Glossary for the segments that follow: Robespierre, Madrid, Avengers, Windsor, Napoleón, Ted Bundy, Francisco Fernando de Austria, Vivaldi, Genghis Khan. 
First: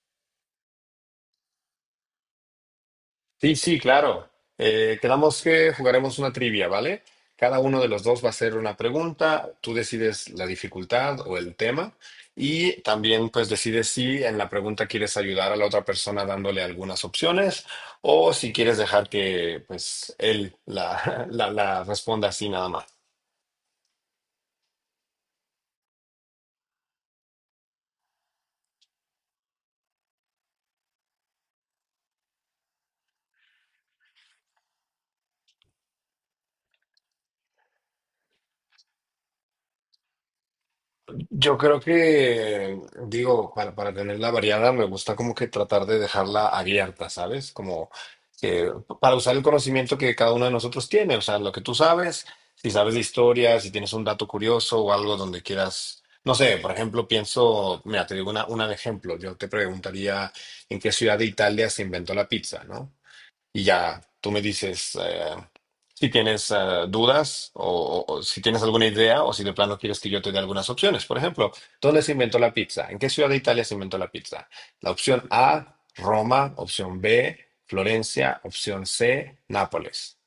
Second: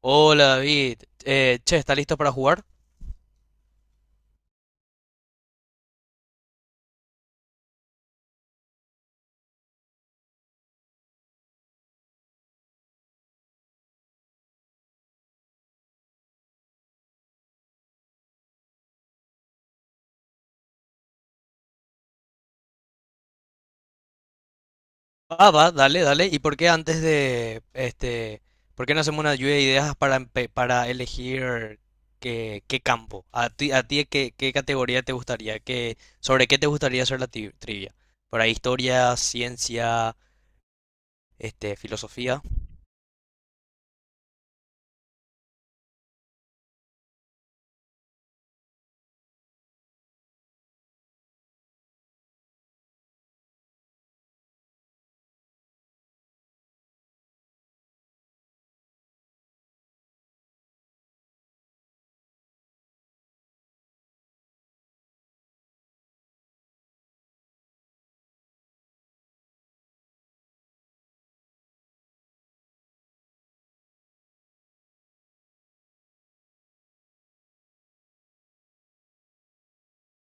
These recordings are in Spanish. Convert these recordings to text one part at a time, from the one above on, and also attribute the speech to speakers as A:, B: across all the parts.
A: Hola David, che, ¿está listo para jugar?
B: Sí, sí, claro. Quedamos que jugaremos una trivia, ¿vale? Cada uno de los dos va a hacer una pregunta, tú decides la dificultad o el tema y también pues decides si en la pregunta quieres ayudar a la otra persona dándole algunas opciones o si quieres dejar que pues él la responda así nada más.
A: Ah, va, dale, dale. ¿Por qué no hacemos una lluvia de ideas para elegir qué campo? ¿A ti qué categoría te gustaría? ¿Sobre qué te gustaría hacer la trivia? ¿Para historia, ciencia,
B: Yo creo
A: filosofía?
B: que, digo, para tenerla variada, me gusta como que tratar de dejarla abierta, ¿sabes? Como que para usar el conocimiento que cada uno de nosotros tiene, o sea, lo que tú sabes, si sabes de historia, si tienes un dato curioso o algo donde quieras, no sé, por ejemplo, pienso, mira, te digo una de ejemplo, yo te preguntaría en qué ciudad de Italia se inventó la pizza, ¿no? Y ya tú me dices, si tienes dudas o si tienes alguna idea o si de plano quieres que yo te dé algunas opciones. Por ejemplo, ¿dónde se inventó la pizza? ¿En qué ciudad de Italia se inventó la pizza? La opción A, Roma, opción B, Florencia, opción C, Nápoles.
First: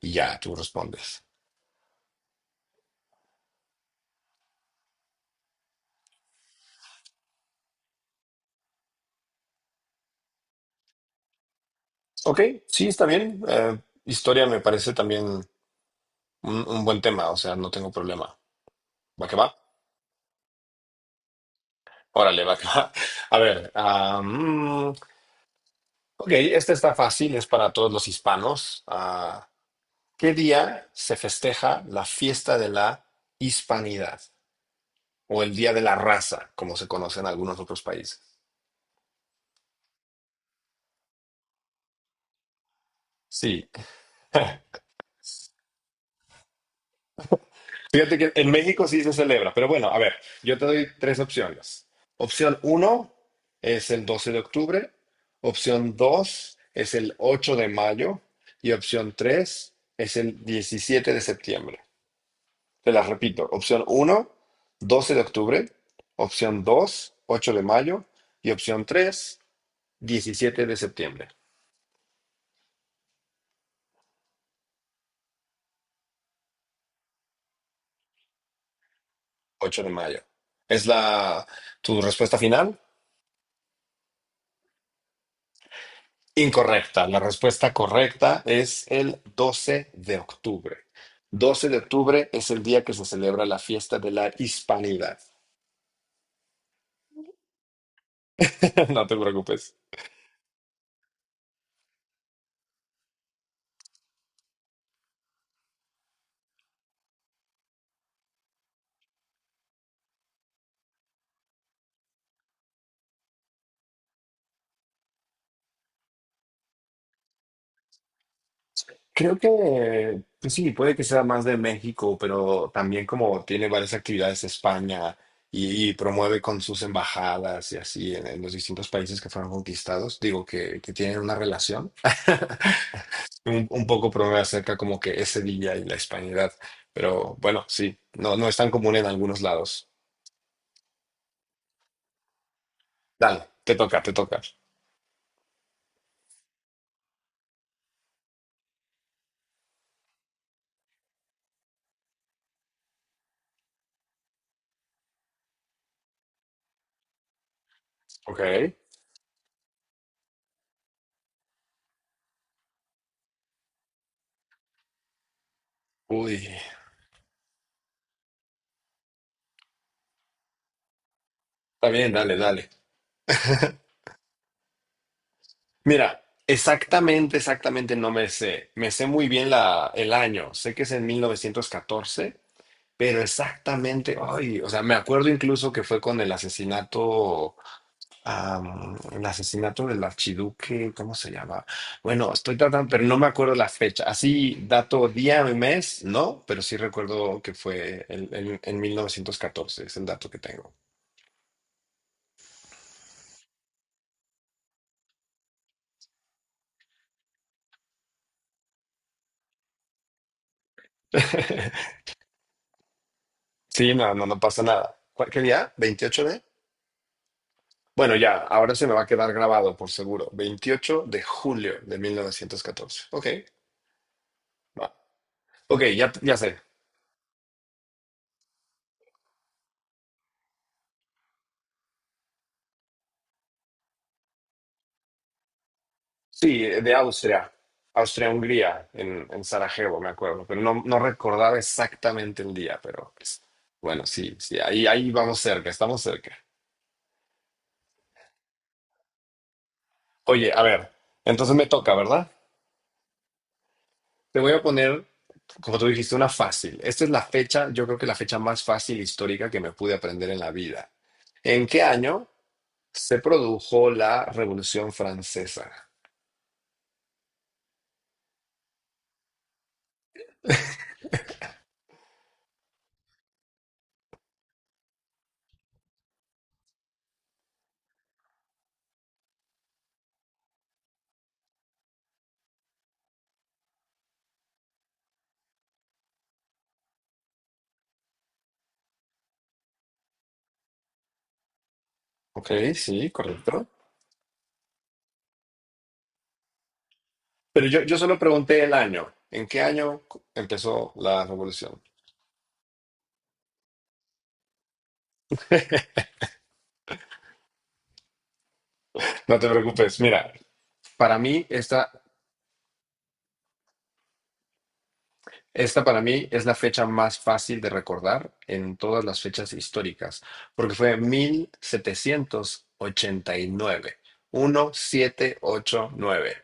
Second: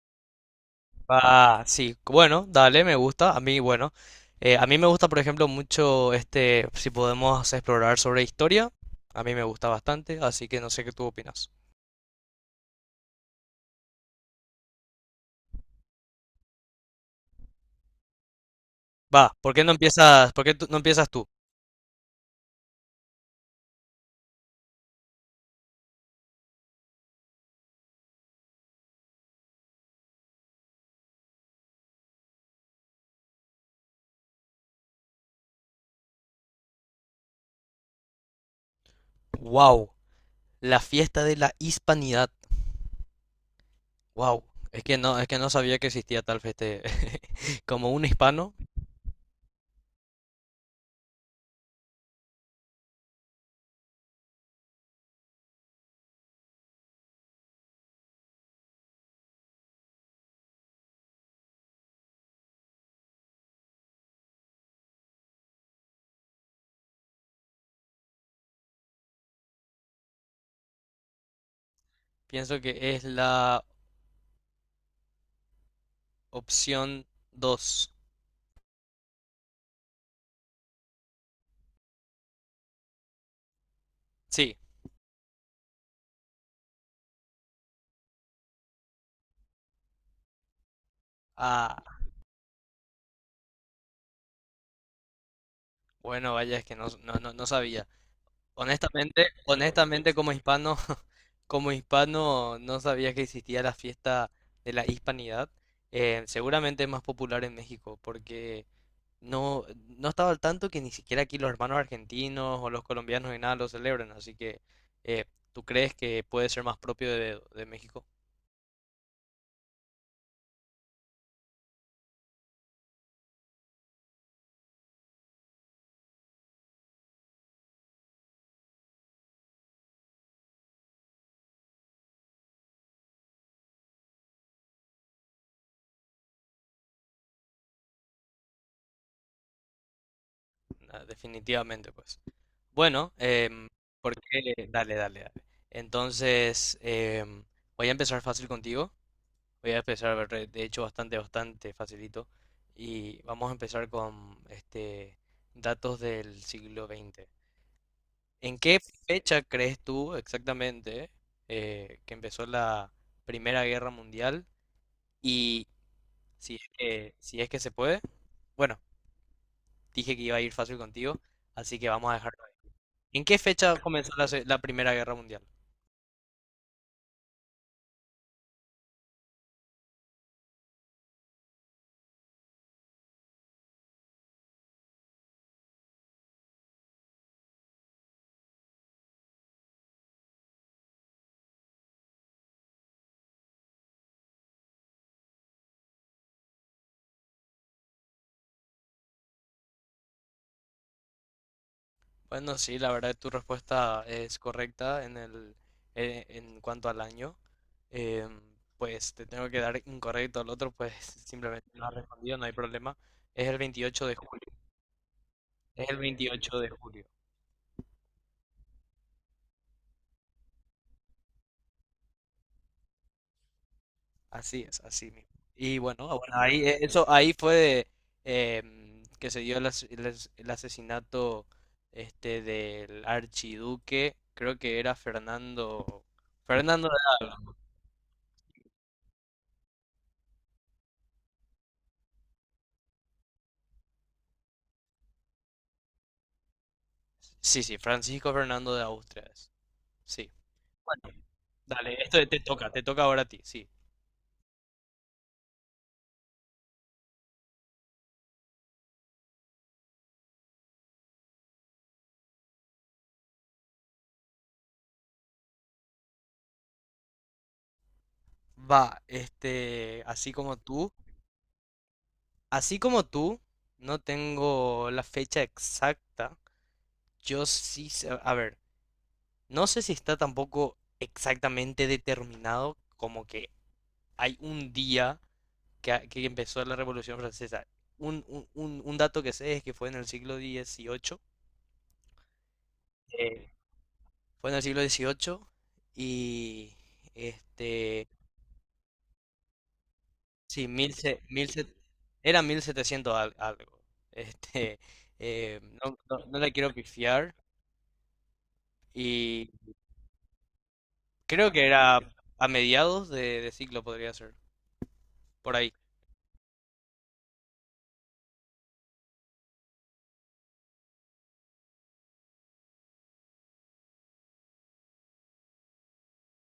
B: Y ya tú respondes.
A: Ah, sí, bueno, dale, me gusta. A mí, bueno, a mí me gusta, por ejemplo, mucho, si podemos explorar sobre historia, a mí me gusta bastante, así que no sé qué tú opinas.
B: Ok, sí, está bien. Historia me parece también un buen tema, o sea, no tengo problema. ¿Va
A: Va,
B: que va?
A: ¿por qué no empiezas, por qué tú- no empiezas tú?
B: Órale, va que va. A ver. Ok, esta está fácil, es para todos los hispanos. Ah, ¿qué día se festeja la fiesta de la hispanidad o el Día de la Raza, como se conoce en algunos otros países?
A: Wow, la fiesta de la hispanidad.
B: Sí,
A: Wow, es que no sabía que existía tal fiesta. Como un
B: fíjate que en
A: hispano,
B: México sí se celebra, pero bueno, a ver, yo te doy tres opciones. Opción uno es el 12 de octubre, opción dos es el 8 de mayo y opción tres es el 17 de septiembre. Te las repito. Opción uno, 12 de octubre. Opción 2, 8 de mayo. Y opción 3, 17 de septiembre.
A: pienso que es la opción dos.
B: 8 de mayo. ¿Es la tu respuesta final?
A: Sí.
B: Incorrecta. La respuesta correcta es el 12 de octubre. Doce de
A: Ah,
B: octubre es el día que se celebra la fiesta de la Hispanidad.
A: bueno, vaya, es que no, no, no, no sabía.
B: No te
A: Honestamente,
B: preocupes.
A: honestamente como hispano, como hispano no sabía que existía la fiesta de la hispanidad. Seguramente es más popular en México porque no, no estaba al tanto que ni siquiera aquí los hermanos argentinos o los colombianos ni nada lo celebran, así que eh, ¿tú crees que puede ser más propio de México?
B: Creo que, pues sí, puede que sea más de México, pero también como tiene varias actividades España y promueve con sus embajadas y así en los distintos países que fueron conquistados, digo que tienen una relación. Un poco promueve acerca como que ese día y la hispanidad, pero bueno, sí, no, no es tan común en algunos lados.
A: Ah, definitivamente, pues. Bueno,
B: Dale, te toca, te
A: ¿por
B: toca.
A: qué? Dale, dale, dale. Entonces, voy a empezar fácil contigo. Voy a empezar, de hecho, bastante, bastante facilito. Y vamos a empezar con datos del siglo XX.
B: Ok.
A: ¿En qué fecha crees tú exactamente que empezó la Primera Guerra Mundial? Y
B: Uy,
A: si es que se puede, bueno, dije que iba a ir fácil contigo, así que
B: está
A: vamos
B: bien,
A: a
B: dale,
A: dejarlo.
B: dale.
A: ahí. ¿En qué fecha comenzó la Primera Guerra Mundial?
B: Mira, exactamente, exactamente no me sé. Me sé muy bien el año. Sé que es en 1914, pero exactamente, ay, o sea, me acuerdo incluso que fue con el asesinato del archiduque, ¿cómo se llama? Bueno, estoy tratando, pero no me acuerdo la fecha. Así, dato día y mes, no, pero sí recuerdo que fue en 1914, es el dato que tengo.
A: Bueno, sí, la verdad tu respuesta es correcta en cuanto al año. Em, pues te tengo que dar incorrecto al otro, pues simplemente no has respondido, no hay problema. Es el
B: Sí,
A: 28
B: no,
A: de
B: no, no
A: julio.
B: pasa nada. ¿Qué día?
A: Es el
B: ¿28 de?
A: 28 de julio.
B: Bueno, ya, ahora se me va a quedar grabado, por seguro. Veintiocho de julio de 1914. Ok,
A: Así es,
B: va.
A: así mismo. Y
B: Ok,
A: bueno,
B: ya,
A: bueno,
B: ya sé.
A: ahí eso ahí fue que se dio el asesinato del archiduque, creo que era Fernando
B: Sí,
A: Fernando
B: de
A: de
B: Austria.
A: Alba.
B: Austria-Hungría, en Sarajevo, me acuerdo. Pero no, no recordaba exactamente el día, pero pues, bueno, sí, sí, ahí, ahí vamos cerca, estamos cerca.
A: Sí, sí, Francisco Fernando de Austria es. Sí.
B: Oye, a ver,
A: Bueno,
B: entonces me toca,
A: dale, esto
B: ¿verdad?
A: te toca ahora a ti, sí.
B: Te voy a poner, como tú dijiste, una fácil. Esta es la fecha, yo creo que la fecha más fácil histórica que me pude aprender en la vida. ¿En qué año se produjo la Revolución Francesa?
A: Va, así como tú, no tengo la fecha exacta. Yo sí, a ver. No sé si está tampoco exactamente determinado como que hay un día que empezó la Revolución Francesa. Un dato que sé es que fue en el siglo XVIII.
B: Ok, sí,
A: Eh,
B: correcto.
A: Fue en el siglo XVIII y
B: Pero yo
A: este,
B: solo pregunté el año. ¿En qué año
A: sí,
B: empezó la revolución?
A: era 1700 algo. Este, no, no, no la quiero pifiar
B: No
A: y
B: te preocupes. Mira, para mí,
A: creo que
B: esta,
A: era a mediados de siglo podría ser, por ahí.
B: esta para mí es la fecha más fácil de recordar en todas las fechas históricas, porque fue 1789. Nueve. 1789.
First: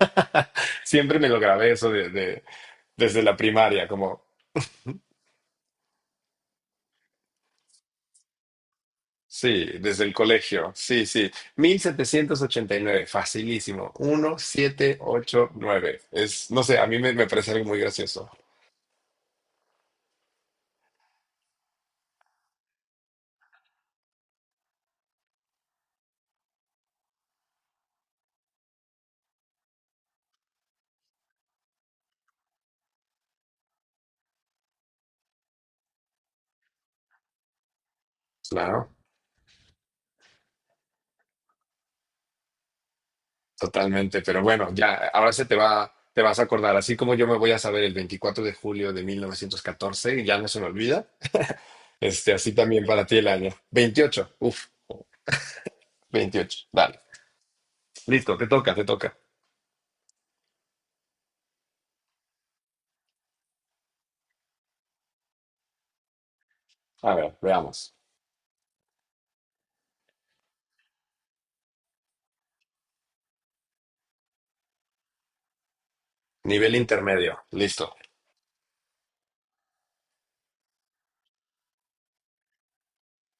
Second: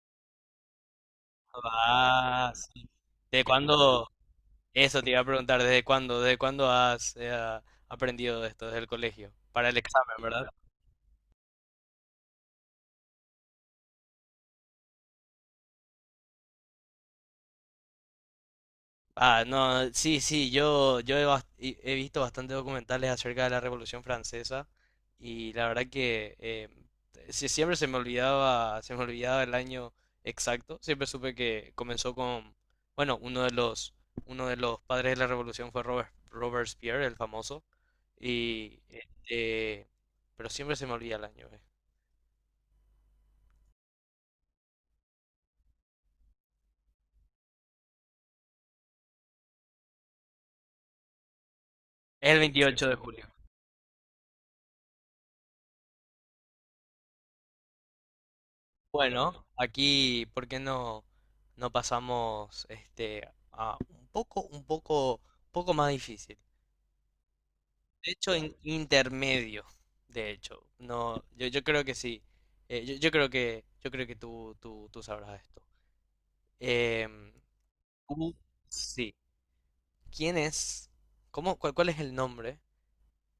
B: Siempre me lo grabé eso
A: Ah, sí.
B: desde la
A: ¿De
B: primaria,
A: cuándo?
B: como,
A: Eso te iba a preguntar, ¿desde cuándo? ¿Desde cuándo has aprendido de esto? Desde el colegio.
B: sí,
A: Para el
B: desde el
A: examen, ¿verdad?
B: colegio. Sí, sí. Mil setecientos ochenta y nueve, facilísimo. 1789. Es, no sé, a mí me parece algo muy gracioso.
A: Ah, no, sí, sí, yo he visto bastantes documentales acerca de la Revolución Francesa y la verdad que sí, siempre se me olvidaba el año exacto, siempre supe que comenzó con, bueno, uno de los padres de la Revolución fue Robespierre, el famoso, y
B: Claro,
A: pero siempre se me olvida el año.
B: totalmente. Pero bueno, ya, ahora te vas a acordar. Así como yo me voy a saber el 24 de julio de 1914 y ya no se me olvida.
A: Es
B: Este,
A: el Sí,
B: así también
A: 28 de
B: para ti
A: julio.
B: el año. 28, 28. Dale. Listo, te toca, te toca.
A: Bueno, aquí, ¿por qué no pasamos a un poco más difícil?
B: A ver, veamos.
A: De hecho, intermedio, de hecho. No, yo creo que sí. Yo creo que tú sabrás esto.
B: Nivel
A: Em,
B: intermedio, listo.
A: tú- sí. ¿Quién es? ¿Cuál es el nombre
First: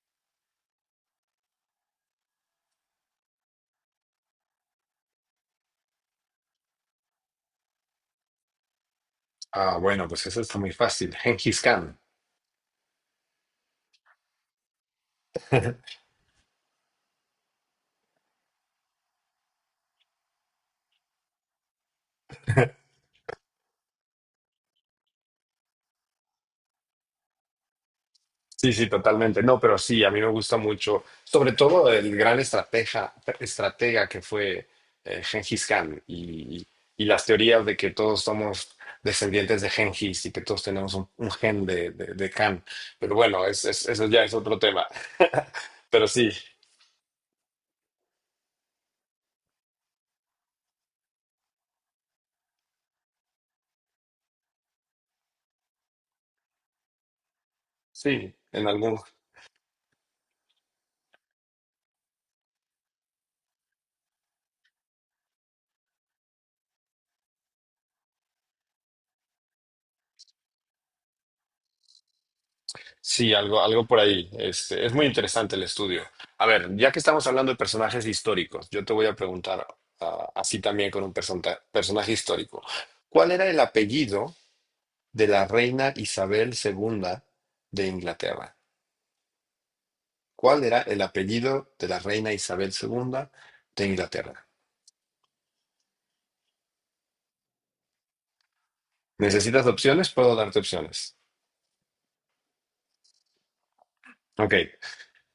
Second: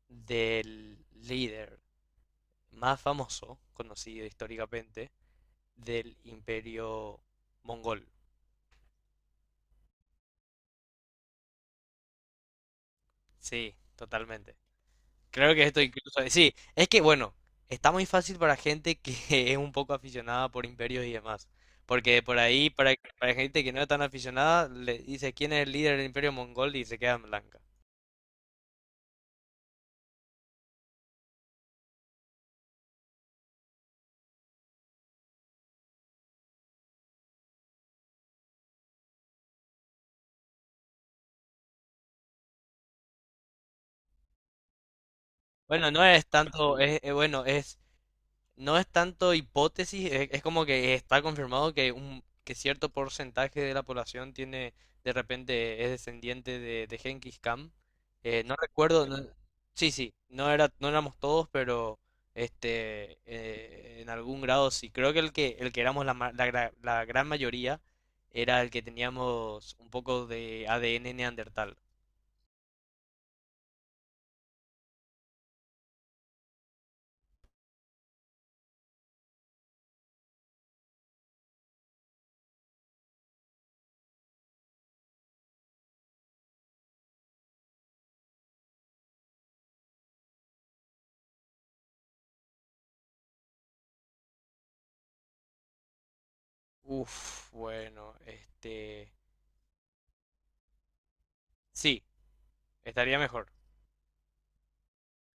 A: del líder más famoso, conocido históricamente, del Imperio Mongol?
B: Ah, bueno, pues eso está muy fácil. Genghis Khan.
A: Sí, totalmente. Creo que esto incluso. Sí, es que bueno, está muy fácil para gente que es un poco aficionada por imperios y demás. Porque por ahí, para gente que no es tan aficionada, le dice quién es el líder del imperio mongol y se queda en blanca.
B: Sí, sí, totalmente. No, pero sí, a mí me gusta mucho, sobre todo el gran estratega que fue Gengis Khan y las teorías de que todos somos descendientes de Gengis y que todos tenemos un gen de Khan. Pero bueno, eso ya es otro tema.
A: Bueno, no
B: Pero
A: es
B: sí,
A: tanto, es, bueno, es No es tanto hipótesis, es como que está confirmado que un que cierto porcentaje de la población tiene de repente es descendiente de Genghis Khan.
B: sí,
A: No
B: en algún.
A: recuerdo, no- Sí, sí, no éramos todos, pero en algún grado sí. Creo que el que éramos la gran mayoría era el que teníamos un poco de ADN neandertal.
B: Sí, algo, algo por ahí. Este, es muy interesante el estudio. A ver, ya que estamos hablando de personajes históricos, yo te voy a preguntar así también con un personaje histórico. ¿Cuál era el apellido de la reina Isabel II de Inglaterra? ¿Cuál era el apellido de la reina Isabel II de Inglaterra?
A: Uf, bueno,
B: ¿Necesitas opciones? Puedo darte opciones.
A: sí, estaría mejor.
B: Ok.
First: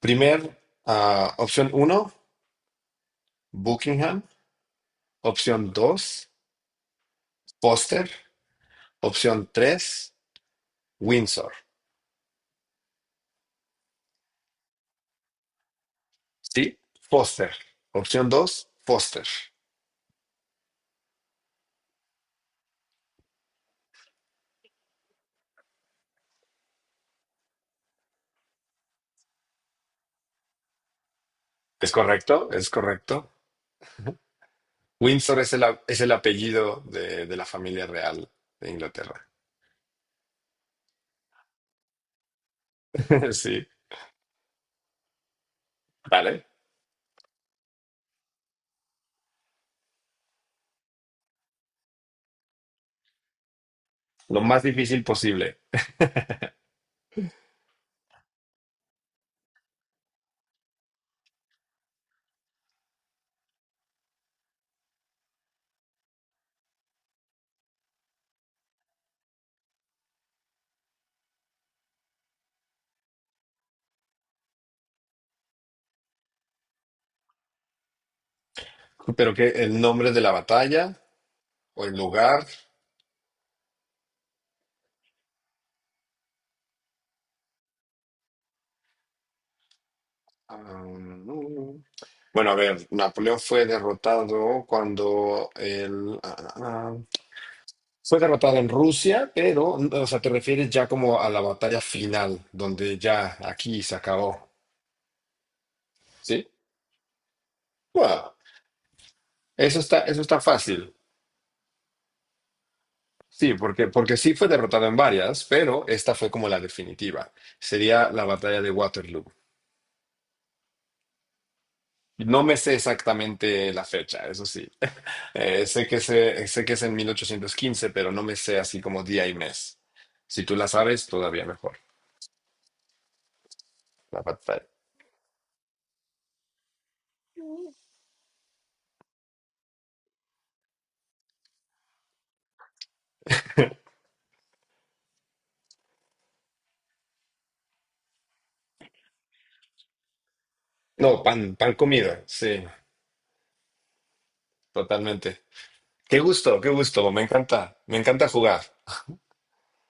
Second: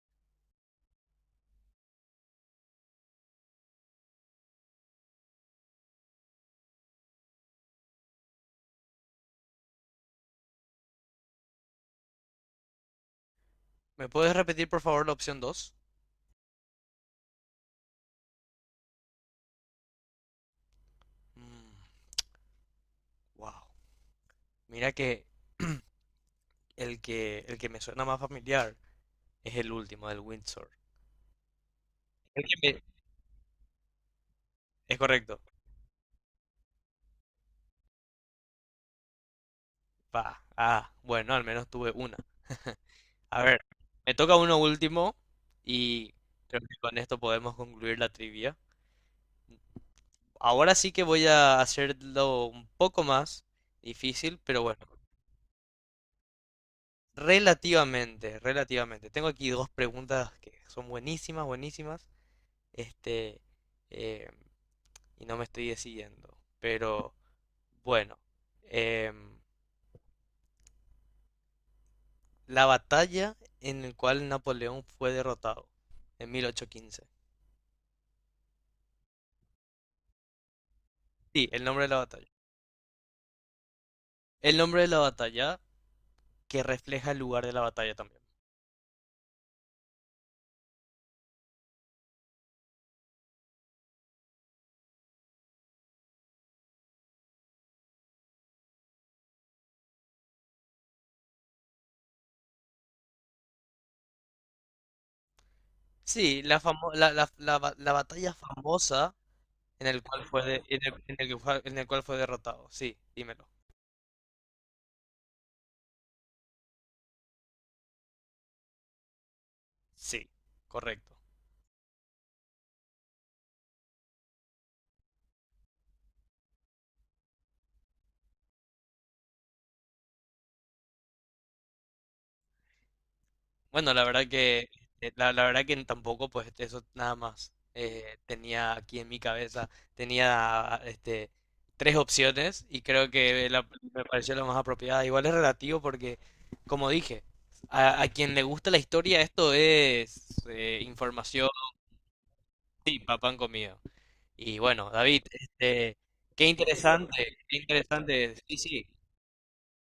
B: Primer, Opción uno, Buckingham. Opción 2, Foster. Opción 3. Windsor.
A: ¿Me puedes repetir por favor la opción dos?
B: ¿Sí? Foster. Opción 2, Foster.
A: Mm, wow. Mira que el que me suena más familiar es el último del Windsor.
B: ¿Es
A: El
B: correcto?
A: que
B: Es
A: me-
B: correcto.
A: Es correcto.
B: Windsor es el apellido de la familia real de Inglaterra.
A: Pa. Ah, bueno, al menos tuve una. A ver,
B: Sí,
A: me toca uno último y
B: vale.
A: creo que con esto podemos concluir la trivia. Ahora sí que voy a hacerlo un poco más difícil,
B: Lo
A: pero
B: más
A: bueno,
B: difícil posible.
A: relativamente, relativamente. Tengo aquí dos preguntas que son buenísimas, buenísimas. Este, eh, y no me estoy decidiendo. Pero bueno, em, la batalla en la cual Napoleón fue derrotado en 1815.
B: Pero que el nombre de la batalla
A: Sí, el nombre
B: o
A: de la
B: el
A: batalla.
B: lugar.
A: El nombre de la batalla que refleja el lugar de la batalla también.
B: No, no. Bueno, a ver, Napoleón fue derrotado cuando el... ah, ah, ah, Fue derrotada en Rusia, pero, o sea, te refieres ya como a la batalla final, donde ya aquí se acabó,
A: Sí,
B: ¿sí?
A: la, famo- la- la ba- la batalla
B: Bueno,
A: famosa
B: eso está, eso está fácil.
A: en el cual fue derrotado. Sí, dímelo.
B: Sí, porque sí fue derrotada en varias, pero esta fue como la definitiva. Sería la batalla de Waterloo.
A: Sí, correcto.
B: No me sé exactamente la fecha, eso sí. Sé que es en 1815, pero no me sé así como día y mes. Si tú la sabes, todavía mejor.
A: Bueno, la
B: La
A: verdad
B: batalla.
A: que eh, la, la verdad que tampoco pues eso nada más tenía aquí en mi cabeza tenía tres opciones y creo que me pareció la más apropiada. Igual es relativo porque como dije, a quien le gusta la historia esto es
B: No,
A: información
B: pan comido, sí,
A: y papán comido. Y bueno, David,
B: totalmente. Qué
A: qué
B: gusto, qué gusto.
A: interesante, qué
B: Me encanta
A: interesante. Sí,
B: jugar.
A: sí.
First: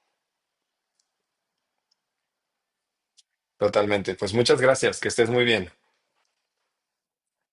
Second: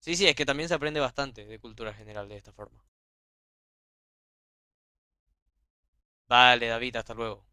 A: Sí, sí, es que también se aprende bastante de cultura general de esta forma.
B: Totalmente. Pues muchas gracias. Que estés muy bien.
A: Vale, David, hasta luego.